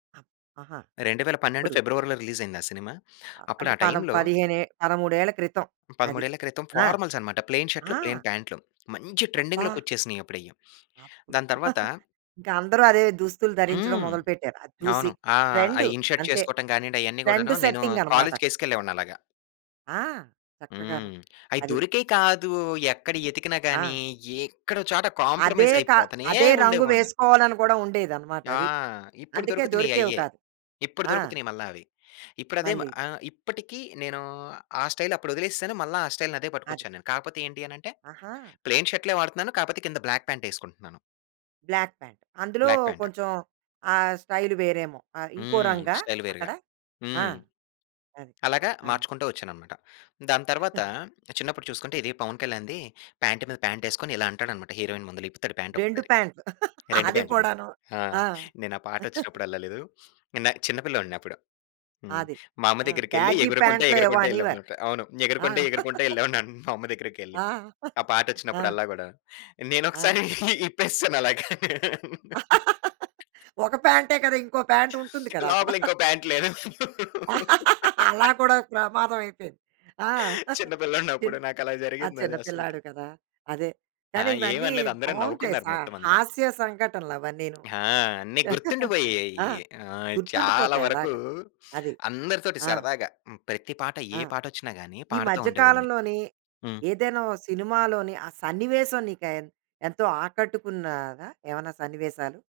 ఆహా! 2012 అప్పుడు. ఫిబ్రవరీలో రిలీజయిందా సినిమా. అప్పుడు అంటే ఆ పదం టైములో పదిహేనే 13 క్రితం అది. 13 క్రితం ఆ! ఫార్మల్సనమాట. ప్లెయిన్ షర్టులు, ఆ! ప్లెయిన్ పాంట్లు మంచి అబ్బా! ట్రెండింగ్‌లోకి వచ్చేసినయి అప్పుడయి. అప్పుడు దాని తరువాత ఇంకా అందరూ అదే దుస్తులు ధరించడం హ్మ్. మొదలు పెట్టారు అది చూసి అవును. ఆహ్, ఆ! ట్రెండు. ఇన్ షర్ట్ అంతే. చేసుకోవటం గానియ్యండి. అయన్నీ గూడాను ట్రెండు నేను సెట్టింగనమాటకడ. కాలేజుకి యేసుకెళ్ళేవాడిని అలాగా. ఆ! చక్కగాను హ్మ్. అయి అది. దొరికేయి కాదు. ఎక్కడ యెతికినా ఆ! గాని ఎక్కడో చోట అదే కాంప్రమైజ్ క అయిపోతనే అదే రంగు ఉండేవాడిని. వేసుకోవాలని కూడా ఉండేదనమాట. ఆ! అది. ఇప్పుడు అందుకే దొరుకుతున్నయి దొరికేవి అయ్యే. కాదు. ఇప్పుడు ఆ! దొరుకుతున్నయి మల్లా అవి. ఇప్పుడదే మా మళ్ళీ ఆహ్, ఇప్పటికి, నేను ఆ స్టైల్ అప్పుడొదిలేసాను. మళ్ళా ఆ స్టైల్‌ని అదే అది. పట్టుకొచ్చా నేను. కాకపోతే ఏంటి అని అంటే ఆహా! ప్లెయిన్ షర్టులే వాడుతున్నాను. కాపోతే కింద బ్లాక్ పాంటేసుకుంటున్నాను. బ్లాక్ ప్యాంట్ అందులో బ్లాక్ ప్యాంట్. కొంచెం ఆ స్టైల్ వేరేమో, ఆహ్, ఇంకో హ్మ్. రంగా స్టైల్ వేరుగా అక్కడ. ఆ! హ్మ్. అది! అలాగా ఆ! మార్చుకుంటూ వచ్చాననమాట. దాని తరువాత చిన్నప్పుడు చూసుకుంటే ఇది పవన్ కళ్యాణ్‌ది ప్యాంట్ మీద పాంటేసుకొని ఇలా అంటాడనమాట. హీరోయిన్ ముందుల ఇప్పుతాడు 2 ప్యాంటొక్కసారి. పాంట్లు 2 అది పాంట్లు. కూడాను. ఆ! ఆ! నేను ఆ పాటొచ్చినప్పుడు అల్లలేదు. నేనా చిన్న పిల్లోడినప్పుడు. హ్మ్. అది. మా అమ్మ ఆ! దగ్గరికెళ్లి బ్యాగీ ఎగురుకుంట పాంట్లో ఏవో ఎగురుకుంట అనేవారు. యెల్లానమాట. అవును. ఆ! ఎగురుకుంటే, ఎగురుకుంట యెళ్ళేవాడినన మా అమ్మ దగ్గరికెళ్లి. ఆ! ఆ ఆ! పాటొచ్చినపుడల్లా గూడాను. ఆ! నేనొకసారి ఇప్పేసాను అలాగా. ఒక ప్యాంటే కదా! ఇంకో పాంటుంటుంది కదా! అక్కడ. లోపల ఇంకో పాంటు లేదు. అలా కూడా ప్రమాదమయిపోయింది. ఆ! చిన్న చిన్ పిల్లోడినప్పుడు. నాకలా ఆ జరిగిందది చిన్న అసలకి. పిల్లాడివి కదా! అదే ఆ! కానీ ఇవన్నీ ఏవనలేదు. అందరును బావుంటాయి. నవ్వుకున్నారు సా మొత్తమంతా. హాస్య సంఘటనలు అవన్నీను. ఆ! అన్ని గుర్తుండిపోయాయి. ఆ! ఆ! చాలా గుర్తుండిపోతాయలాగ. వరకు అది. అందరితోటి ఆ! సరదాగా హ్మ్. ప్రతి పాట ఆ! ఏ పాటొచ్చిన గాని ఈ పాడతా మధ్య ఉండేవాడిని. కాలంలోని హ్మ్. ఏదైనా ఓ సినిమాలోని ఆ సన్నివేశం నీకు ఎన్ ఎంతో ఆకట్టుకున్నదా? ఏమైనా సన్నివేశాలు?